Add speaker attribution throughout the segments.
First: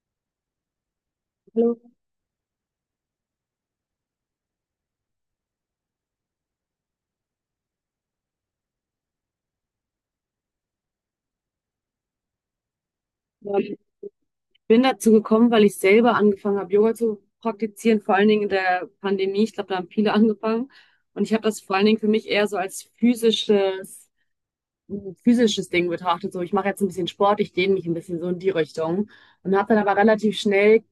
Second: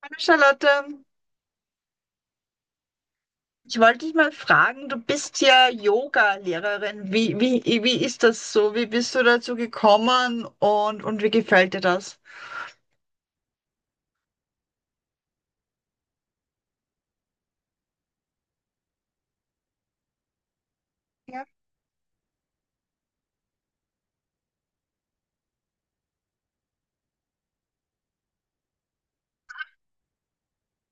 Speaker 1: Hallo Charlotte,
Speaker 2: Hallo.
Speaker 1: ich wollte dich mal fragen, du bist ja Yoga-Lehrerin. Wie ist das so? Wie bist du dazu gekommen und wie gefällt dir das?
Speaker 2: Ja, ich bin dazu gekommen, weil ich selber angefangen habe, Yoga zu praktizieren, vor allen Dingen in der Pandemie. Ich glaube, da haben viele angefangen. Und ich habe
Speaker 1: Ja,
Speaker 2: das vor allen Dingen für mich eher so als physisches, ein physisches Ding betrachtet. So, ich mache jetzt ein bisschen Sport, ich dehne mich ein bisschen so in die Richtung. Und habe dann aber relativ schnell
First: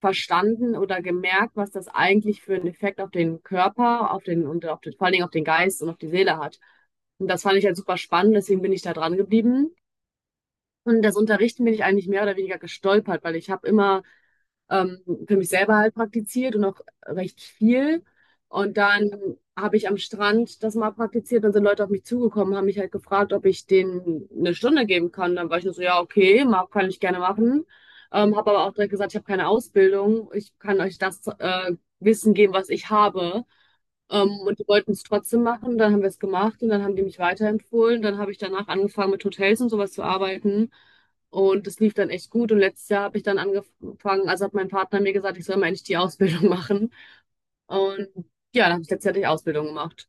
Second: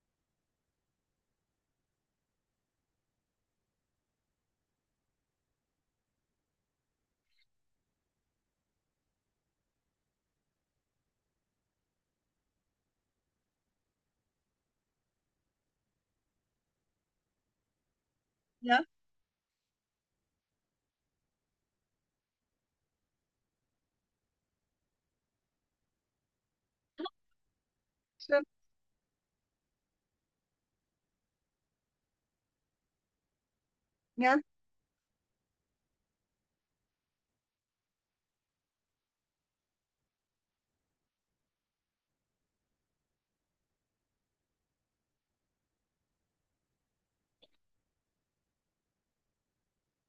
Speaker 2: verstanden oder gemerkt, was das eigentlich für einen Effekt auf den Körper, auf den, und auf den, vor allen Dingen auf den Geist und auf die Seele hat. Und das fand ich halt super spannend, deswegen bin ich da dran geblieben. Und das Unterrichten bin ich eigentlich mehr oder weniger gestolpert, weil ich habe immer ähm, für mich selber halt praktiziert und auch recht viel. Und
Speaker 1: ja,
Speaker 2: dann habe ich am Strand das mal praktiziert, dann sind Leute auf mich zugekommen, haben mich halt gefragt, ob ich denen 1 Stunde geben kann. Dann war ich nur so, ja, okay, mag, kann ich gerne machen.
Speaker 1: schön.
Speaker 2: Habe aber auch direkt gesagt, ich habe keine Ausbildung, ich kann euch das Wissen geben, was ich habe.
Speaker 1: Ja.
Speaker 2: Und die wollten es trotzdem machen, dann haben wir es gemacht und dann haben die mich weiterempfohlen. Dann habe ich danach angefangen, mit Hotels und sowas zu arbeiten. Und das lief dann echt gut. Und letztes Jahr habe ich dann angefangen, also hat mein Partner mir gesagt, ich soll mal endlich die Ausbildung machen. Und ja, dann habe ich letztes Jahr die Ausbildung gemacht.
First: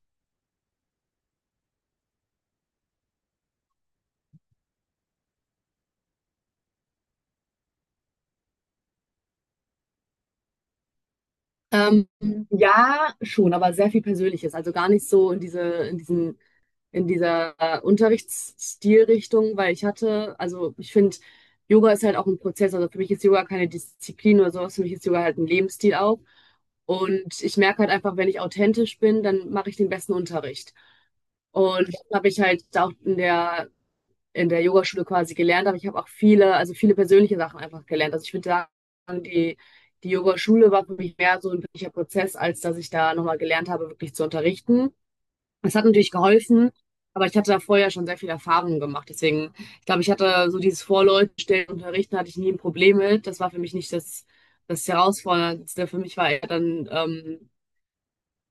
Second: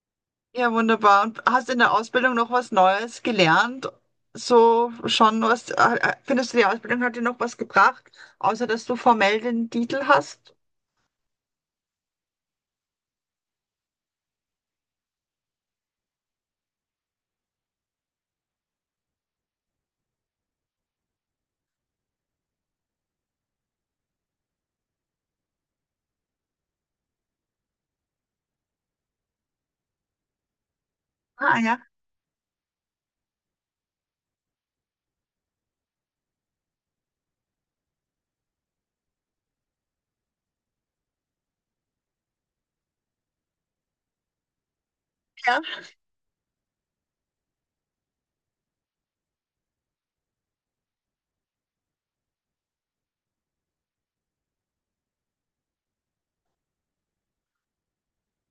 Speaker 1: Ja, wunderbar. Und hast in der Ausbildung noch was Neues gelernt? So schon was, findest du, die Ausbildung hat dir noch was gebracht, außer dass du formell den Titel hast?
Speaker 2: Ähm, ja, schon, aber sehr viel Persönliches. Also gar nicht so in diese, in diesen, in dieser Unterrichtsstilrichtung, weil ich hatte, also ich finde, Yoga ist halt auch ein Prozess. Also für mich ist Yoga keine Disziplin oder sowas. Für mich ist Yoga halt ein Lebensstil auch. Und ich merke halt einfach, wenn ich authentisch bin, dann mache ich den besten Unterricht.
Speaker 1: Ah, ja,
Speaker 2: Und das habe ich halt auch in der Yogaschule quasi gelernt habe. Ich habe auch viele, also viele persönliche Sachen einfach gelernt. Also ich würde sagen, die, die Yogaschule war für mich mehr so ein wirklicher Prozess, als dass ich da nochmal gelernt habe, wirklich zu unterrichten.
Speaker 1: ja,
Speaker 2: Es hat natürlich geholfen, aber ich hatte da vorher schon sehr viel Erfahrung gemacht. Deswegen, ich glaube, ich hatte so dieses Vorleute und unterrichten, hatte ich nie ein Problem mit. Das war für mich nicht das, das Herausforderndste. Für mich war eher dann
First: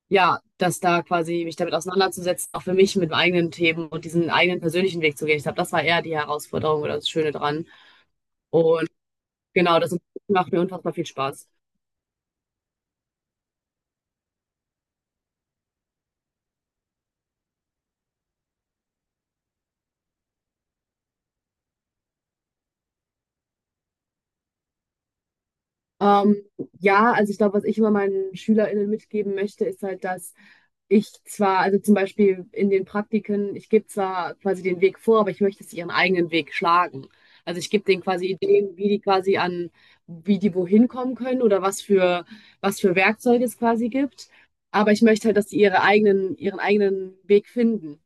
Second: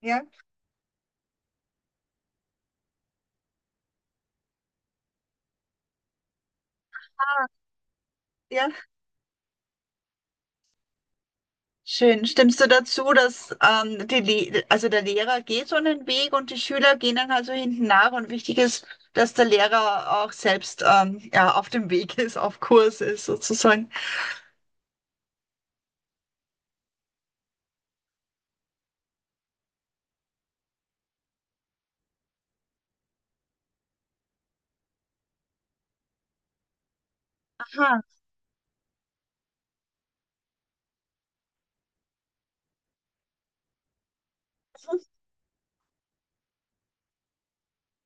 Speaker 1: ja,
Speaker 2: ja, dass da quasi mich damit auseinanderzusetzen, auch für mich mit meinen eigenen Themen und diesen eigenen persönlichen Weg zu gehen. Ich glaube, das war eher die Herausforderung oder das Schöne dran.
Speaker 1: ja.
Speaker 2: Und genau, das macht mir unfassbar viel Spaß.
Speaker 1: Schön. Stimmst du dazu, dass also der Lehrer geht so einen Weg und die Schüler gehen dann also hinten nach und wichtig ist, dass der Lehrer auch selbst ja, auf dem Weg ist, auf Kurs ist sozusagen.
Speaker 2: Ähm, ja, also ich glaube, was ich immer meinen SchülerInnen mitgeben möchte, ist halt, dass ich zwar, also zum Beispiel in den Praktiken, ich gebe zwar quasi den Weg vor, aber ich möchte, dass sie ihren eigenen Weg schlagen. Also ich gebe
Speaker 1: Aha.
Speaker 2: denen quasi Ideen, wie die quasi an, wie die wohin kommen können oder was für Werkzeuge es quasi gibt. Aber ich möchte halt, dass sie ihre eigenen, ihren eigenen Weg finden.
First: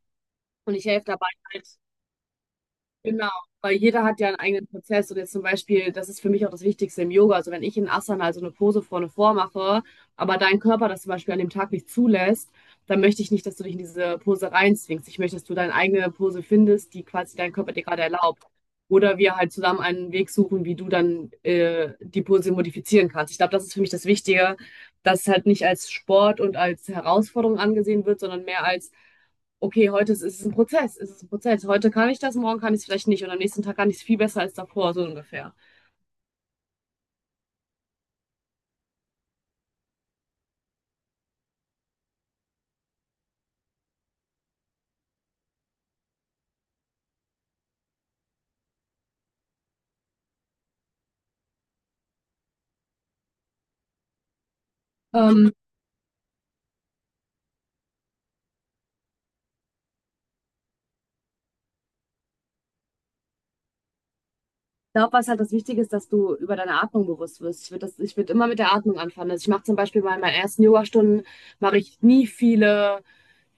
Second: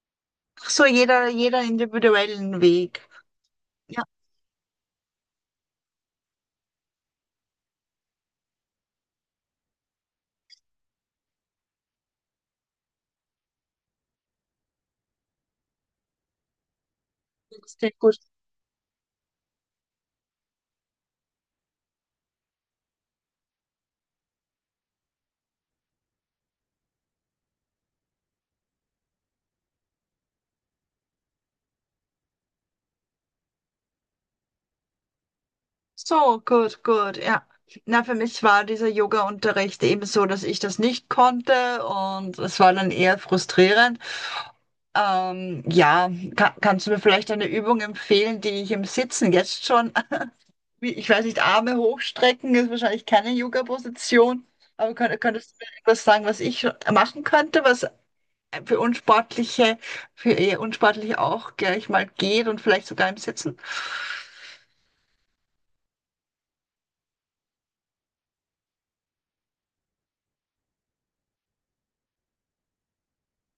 Speaker 1: Ach,
Speaker 2: Und ich
Speaker 1: so
Speaker 2: helfe dabei
Speaker 1: jeder
Speaker 2: halt.
Speaker 1: individuellen Weg.
Speaker 2: Genau, weil
Speaker 1: Ja,
Speaker 2: jeder hat ja einen eigenen Prozess und jetzt zum Beispiel, das ist für mich auch das Wichtigste im Yoga. Also wenn ich in Asana, also eine Pose vorne vormache, aber dein Körper das zum Beispiel an dem Tag nicht zulässt, dann möchte ich nicht, dass du dich in diese Pose reinzwingst. Ich möchte, dass du deine eigene Pose findest, die quasi dein Körper dir
Speaker 1: sehr
Speaker 2: gerade
Speaker 1: gut.
Speaker 2: erlaubt. Oder wir halt zusammen einen Weg suchen, wie du dann die Pose modifizieren kannst. Ich glaube, das ist für mich das Wichtige, dass es halt nicht als Sport und als Herausforderung angesehen wird, sondern mehr als: okay, heute ist, ist es ein Prozess, ist es ein Prozess. Heute kann ich das, morgen kann ich es vielleicht nicht und am nächsten Tag kann ich es viel besser als davor, so ungefähr.
Speaker 1: So, gut, gut, ja. Na, für mich war dieser Yoga-Unterricht eben so, dass ich das nicht konnte und es war dann eher frustrierend. Ja, kannst du mir vielleicht eine Übung empfehlen, die ich im Sitzen jetzt schon, ich weiß nicht, Arme hochstrecken ist wahrscheinlich keine Yoga-Position, aber könnt,
Speaker 2: Ähm,
Speaker 1: könntest du mir etwas sagen, was ich schon machen könnte, was für Unsportliche, für eher Unsportliche auch gleich mal geht und vielleicht sogar im Sitzen?
Speaker 2: Glaube, was halt das Wichtige ist, dass du über deine Atmung bewusst wirst. Ich würde das, ich würde immer mit der Atmung anfangen. Also ich mache zum Beispiel mal in meinen ersten Yogastunden, mache ich nie viele,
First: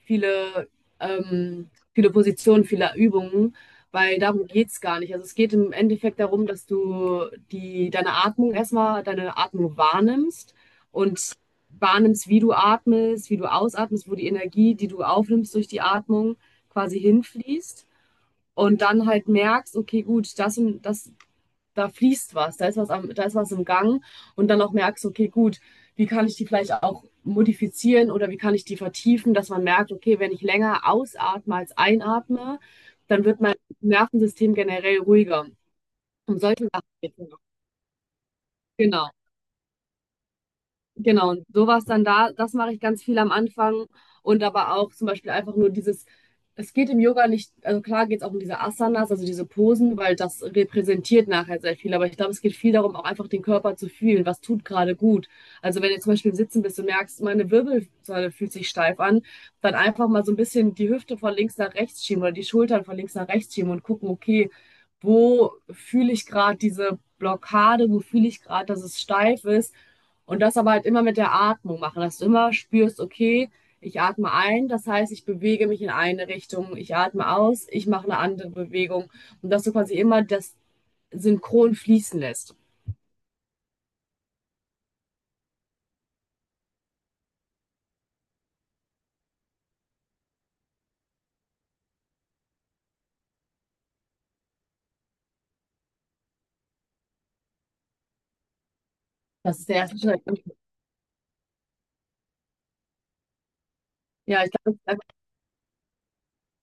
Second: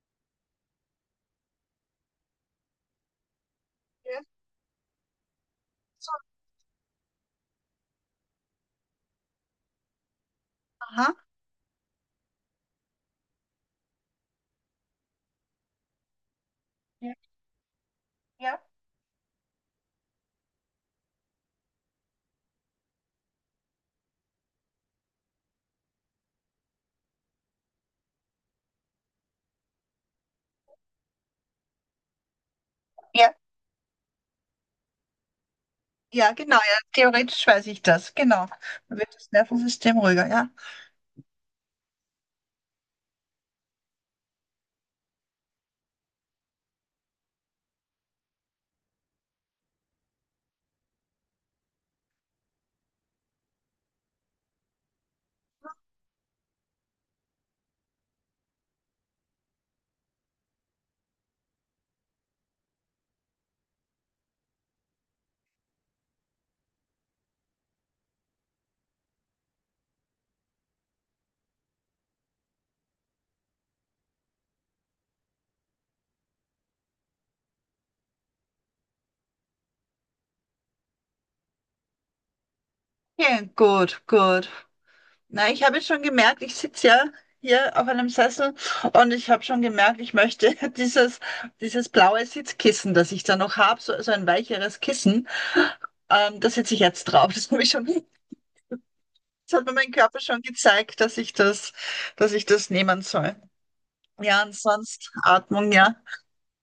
Speaker 2: viele, viele Positionen, viele Übungen, weil
Speaker 1: Ja,
Speaker 2: darum geht es gar nicht. Also es geht im
Speaker 1: so,
Speaker 2: Endeffekt darum, dass du die, deine Atmung erstmal, deine Atmung wahrnimmst
Speaker 1: aha.
Speaker 2: und wahrnimmst, wie du atmest, wie du ausatmest, wo die Energie, die du aufnimmst durch die Atmung, quasi
Speaker 1: Ja,
Speaker 2: hinfließt
Speaker 1: ja,
Speaker 2: und dann halt merkst, okay, gut, das und das, da fließt was, da ist was, am, da ist was im Gang und dann auch merkst, okay, gut, wie kann ich die vielleicht auch modifizieren oder wie kann ich die vertiefen, dass man merkt, okay, wenn ich länger ausatme als einatme, dann
Speaker 1: ja,
Speaker 2: wird mein Nervensystem generell ruhiger.
Speaker 1: ja,
Speaker 2: Um
Speaker 1: genau,
Speaker 2: solche
Speaker 1: ja,
Speaker 2: Sachen geht es noch.
Speaker 1: theoretisch weiß ich das, genau. Dann
Speaker 2: Genau.
Speaker 1: wird das Nervensystem ruhiger, ja.
Speaker 2: Genau, und sowas dann da, das mache ich ganz viel am Anfang und aber auch zum Beispiel einfach nur dieses, es geht im Yoga nicht, also klar geht es auch um diese Asanas, also diese Posen, weil das repräsentiert nachher sehr viel, aber ich glaube, es geht viel darum, auch einfach den Körper zu fühlen, was tut gerade gut. Also wenn du zum Beispiel im Sitzen bist und merkst, meine Wirbelsäule fühlt sich steif an, dann einfach mal so ein bisschen die Hüfte von links nach rechts schieben oder die Schultern von links nach rechts schieben und gucken, okay, wo fühle ich gerade diese Blockade, wo fühle ich gerade, dass es steif ist und das aber halt immer mit der Atmung machen, dass du immer spürst, okay, ich atme ein, das heißt, ich bewege mich in eine Richtung, ich atme aus, ich mache eine andere Bewegung und dass du quasi immer das synchron fließen lässt.
Speaker 1: Ja, gut, gut. Na, ich habe schon gemerkt, ich sitze ja hier auf einem Sessel und ich habe schon gemerkt, ich möchte dieses blaue Sitzkissen, das ich da noch habe, so, so ein weicheres Kissen, da sitze ich jetzt drauf. Das habe ich schon, das
Speaker 2: Das
Speaker 1: hat
Speaker 2: ist
Speaker 1: mir
Speaker 2: der
Speaker 1: mein
Speaker 2: erste
Speaker 1: Körper
Speaker 2: Schritt.
Speaker 1: schon gezeigt, dass ich das nehmen soll. Ja,
Speaker 2: Ja, ich glaube, das ist einfach.
Speaker 1: ansonsten Atmung, ja.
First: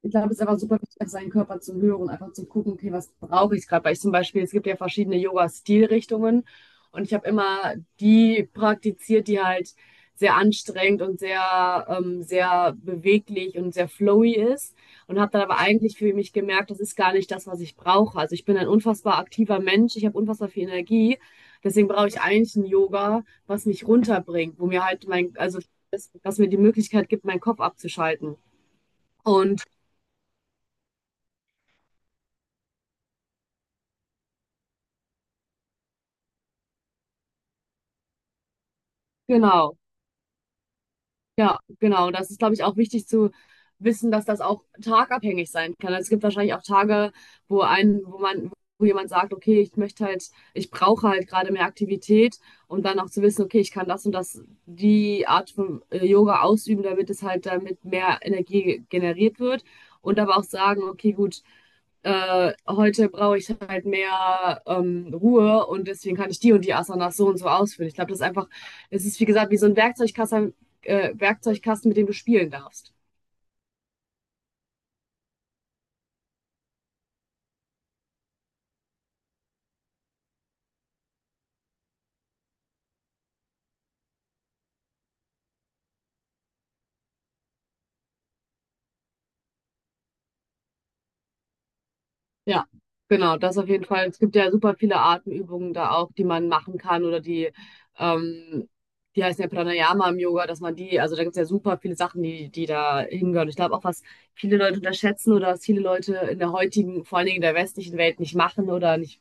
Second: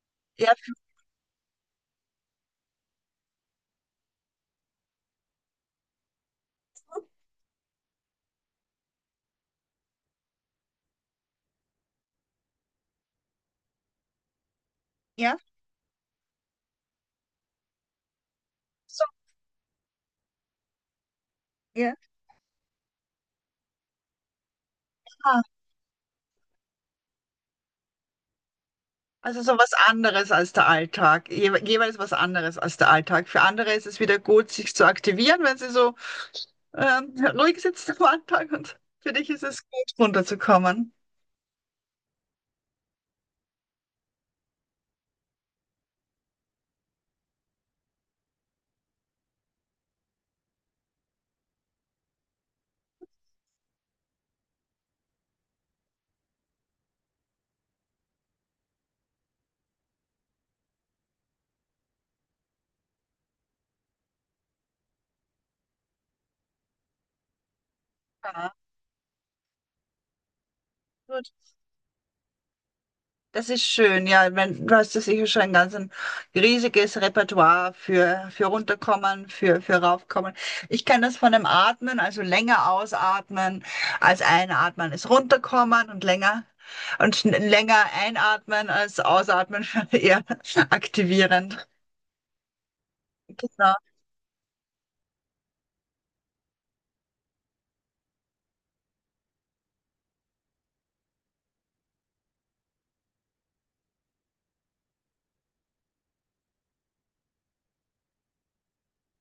Speaker 2: Ich glaube, es ist
Speaker 1: Ja,
Speaker 2: einfach super wichtig, auf seinen Körper zu hören, einfach zu gucken, okay, was brauche ich gerade? Weil ich zum Beispiel, es gibt ja verschiedene Yoga-Stilrichtungen und ich habe immer die praktiziert, die halt sehr anstrengend und sehr, sehr beweglich und sehr flowy ist und habe
Speaker 1: ja,
Speaker 2: dann aber eigentlich für mich gemerkt, das ist gar nicht das, was ich brauche. Also ich bin ein
Speaker 1: so,
Speaker 2: unfassbar aktiver Mensch, ich habe unfassbar viel Energie, deswegen
Speaker 1: ja.
Speaker 2: brauche ich eigentlich ein Yoga, was mich runterbringt, wo mir halt mein,
Speaker 1: Ah,
Speaker 2: also das, was mir die Möglichkeit gibt, meinen Kopf abzuschalten.
Speaker 1: also so
Speaker 2: Und
Speaker 1: was anderes als der Alltag. Jeweils was anderes als der Alltag. Für andere ist es wieder gut, sich zu aktivieren, wenn sie so ruhig sitzt am Anfang und für dich ist es
Speaker 2: genau.
Speaker 1: gut, runterzukommen.
Speaker 2: Ja, genau. Das ist, glaube ich, auch wichtig zu wissen, dass das auch tagabhängig sein kann. Also es gibt wahrscheinlich auch Tage, wo ein, wo man, wo jemand sagt, okay, ich möchte halt, ich brauche halt gerade mehr Aktivität und dann auch zu wissen, okay, ich kann das und das, die Art von Yoga ausüben, damit es halt damit mehr Energie generiert wird. Und aber auch sagen, okay, gut, heute brauche ich halt mehr Ruhe und deswegen kann ich die und die Asanas so und so ausführen. Ich glaube, das ist einfach,
Speaker 1: Ja,
Speaker 2: es ist wie gesagt wie so ein Werkzeugkasten,
Speaker 1: gut.
Speaker 2: Werkzeugkasten, mit dem du spielen darfst.
Speaker 1: Das ist schön, ja. Ich mein, du hast ja sicher schon ein ganz ein riesiges Repertoire für runterkommen, für raufkommen. Ich kenne das von dem Atmen, also länger ausatmen als einatmen, ist runterkommen und länger einatmen als ausatmen, eher aktivierend.
Speaker 2: Ja, genau, das auf
Speaker 1: Genau,
Speaker 2: jeden Fall. Es gibt ja super viele Atemübungen da auch, die man machen kann oder die, ähm, die heißen ja Pranayama im Yoga, dass man die, also da gibt es ja super viele Sachen, die, die da hingehören. Ich glaube auch, was viele Leute unterschätzen oder was viele Leute in der heutigen, vor allen Dingen in der westlichen Welt nicht machen oder nicht.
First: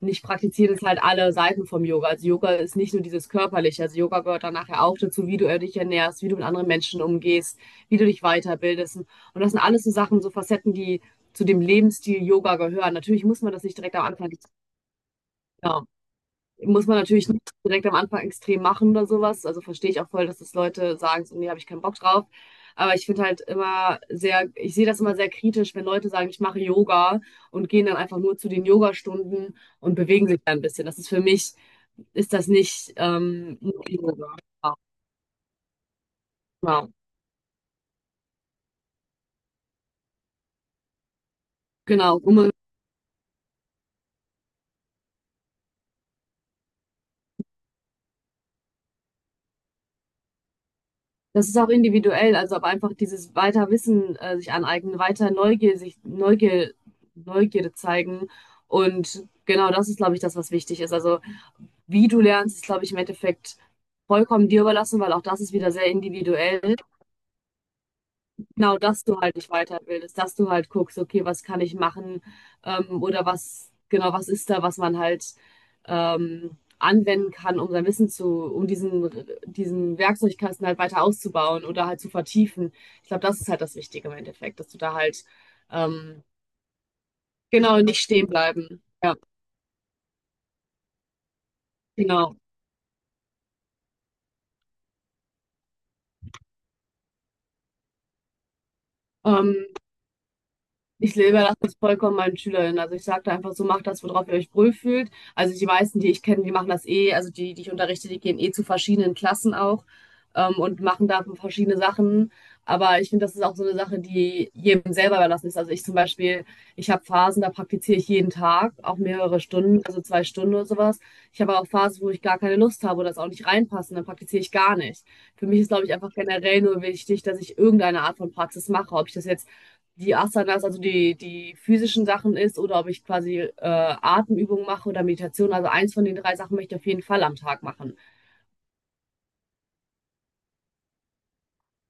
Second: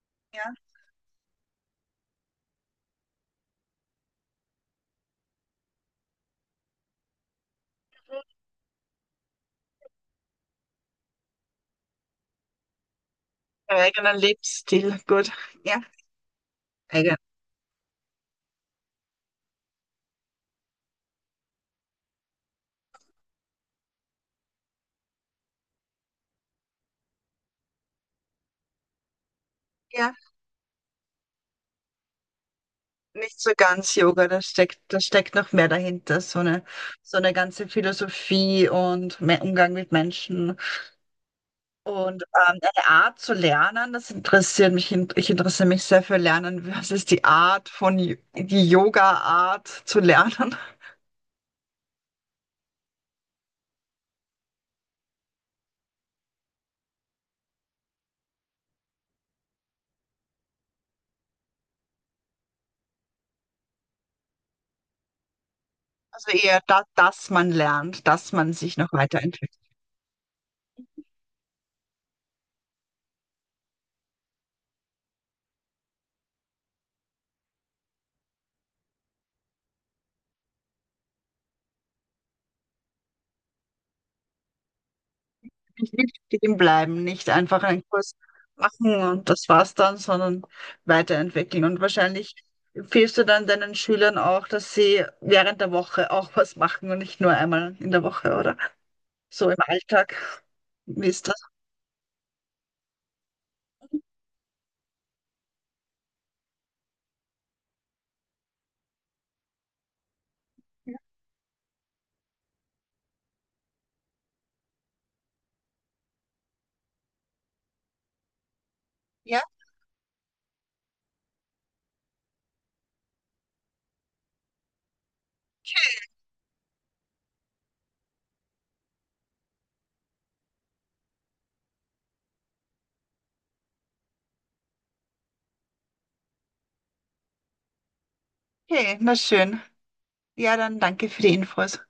Speaker 2: Und ich
Speaker 1: ja.
Speaker 2: praktiziere das halt alle Seiten vom Yoga. Also Yoga ist nicht nur dieses Körperliche. Also Yoga gehört dann nachher auch dazu, wie du dich ernährst, wie du mit anderen Menschen umgehst, wie du dich weiterbildest. Und das sind alles so Sachen, so Facetten, die zu dem Lebensstil Yoga gehören. Natürlich muss man das
Speaker 1: Der
Speaker 2: nicht direkt am
Speaker 1: eigenen
Speaker 2: Anfang.
Speaker 1: Lebensstil, gut. Ja,
Speaker 2: Genau. Muss man
Speaker 1: eigen.
Speaker 2: natürlich nicht direkt am Anfang extrem machen oder sowas. Also verstehe ich auch voll, dass das Leute sagen, so, nee, habe ich keinen Bock drauf. Aber ich finde halt immer sehr, ich sehe das immer sehr kritisch, wenn Leute sagen, ich mache Yoga und gehen dann einfach nur zu den Yogastunden und
Speaker 1: Ja.
Speaker 2: bewegen sich dann ein bisschen. Das ist für mich, ist das nicht
Speaker 1: Nicht so
Speaker 2: nur
Speaker 1: ganz Yoga,
Speaker 2: Yoga.
Speaker 1: da steckt noch mehr dahinter, so eine,
Speaker 2: Genau.
Speaker 1: so eine ganze Philosophie und mehr Umgang mit Menschen
Speaker 2: Genau.
Speaker 1: und eine Art zu lernen, das interessiert mich. Ich interessiere mich sehr für Lernen. Was ist die Art von, Y- die Yoga-Art zu lernen?
Speaker 2: Das ist auch individuell, also aber einfach dieses weiter Wissen sich aneignen, weiter Neugier, sich Neugier, Neugierde zeigen. Und genau das ist, glaube ich, das, was wichtig ist. Also wie du lernst, ist, glaube ich, im Endeffekt vollkommen dir überlassen, weil auch das ist wieder sehr
Speaker 1: Also eher
Speaker 2: individuell.
Speaker 1: da, dass man lernt, dass man sich
Speaker 2: Genau,
Speaker 1: noch
Speaker 2: dass du halt dich
Speaker 1: weiterentwickelt.
Speaker 2: weiterbildest, dass du halt guckst, okay, was kann ich machen, oder was, genau, was ist da, was man halt anwenden kann, um sein Wissen zu, um diesen, diesen Werkzeugkasten halt weiter auszubauen oder halt zu vertiefen. Ich glaube, das ist halt das Wichtige im Endeffekt, dass du da halt
Speaker 1: Nicht
Speaker 2: ähm,
Speaker 1: stehen bleiben, nicht einfach
Speaker 2: genau
Speaker 1: einen
Speaker 2: nicht
Speaker 1: Kurs
Speaker 2: stehen bleiben.
Speaker 1: machen
Speaker 2: Ja,
Speaker 1: und das war's dann, sondern weiterentwickeln. Und wahrscheinlich
Speaker 2: genau.
Speaker 1: empfiehlst du dann deinen Schülern auch, dass sie während der Woche auch was machen und nicht nur einmal in der Woche, oder? So im
Speaker 2: Ähm,
Speaker 1: Alltag. Wie
Speaker 2: Ich
Speaker 1: ist das?
Speaker 2: überlasse das vollkommen meinen SchülerInnen. Also ich sage da einfach so, macht das, worauf ihr euch wohl fühlt. Also die meisten, die ich kenne, die machen das eh, also die, die ich unterrichte, die gehen eh zu verschiedenen Klassen auch und machen da verschiedene Sachen. Aber ich finde, das ist auch so eine Sache, die jedem selber überlassen ist. Also ich zum Beispiel, ich habe Phasen, da praktiziere ich jeden Tag, auch mehrere
Speaker 1: Ja,
Speaker 2: Stunden, also 2 Stunden oder sowas. Ich habe aber auch Phasen, wo ich gar keine Lust habe oder es auch nicht reinpassen, dann praktiziere ich gar nicht. Für mich ist, glaube ich, einfach generell nur wichtig, dass ich irgendeine Art von Praxis mache. Ob ich das jetzt die Asanas, also die, die physischen Sachen ist, oder ob ich quasi Atemübungen mache oder Meditation. Also eins von den drei Sachen möchte ich auf jeden Fall am Tag machen.
Speaker 1: okay, na schön. Ja, dann danke für die Infos.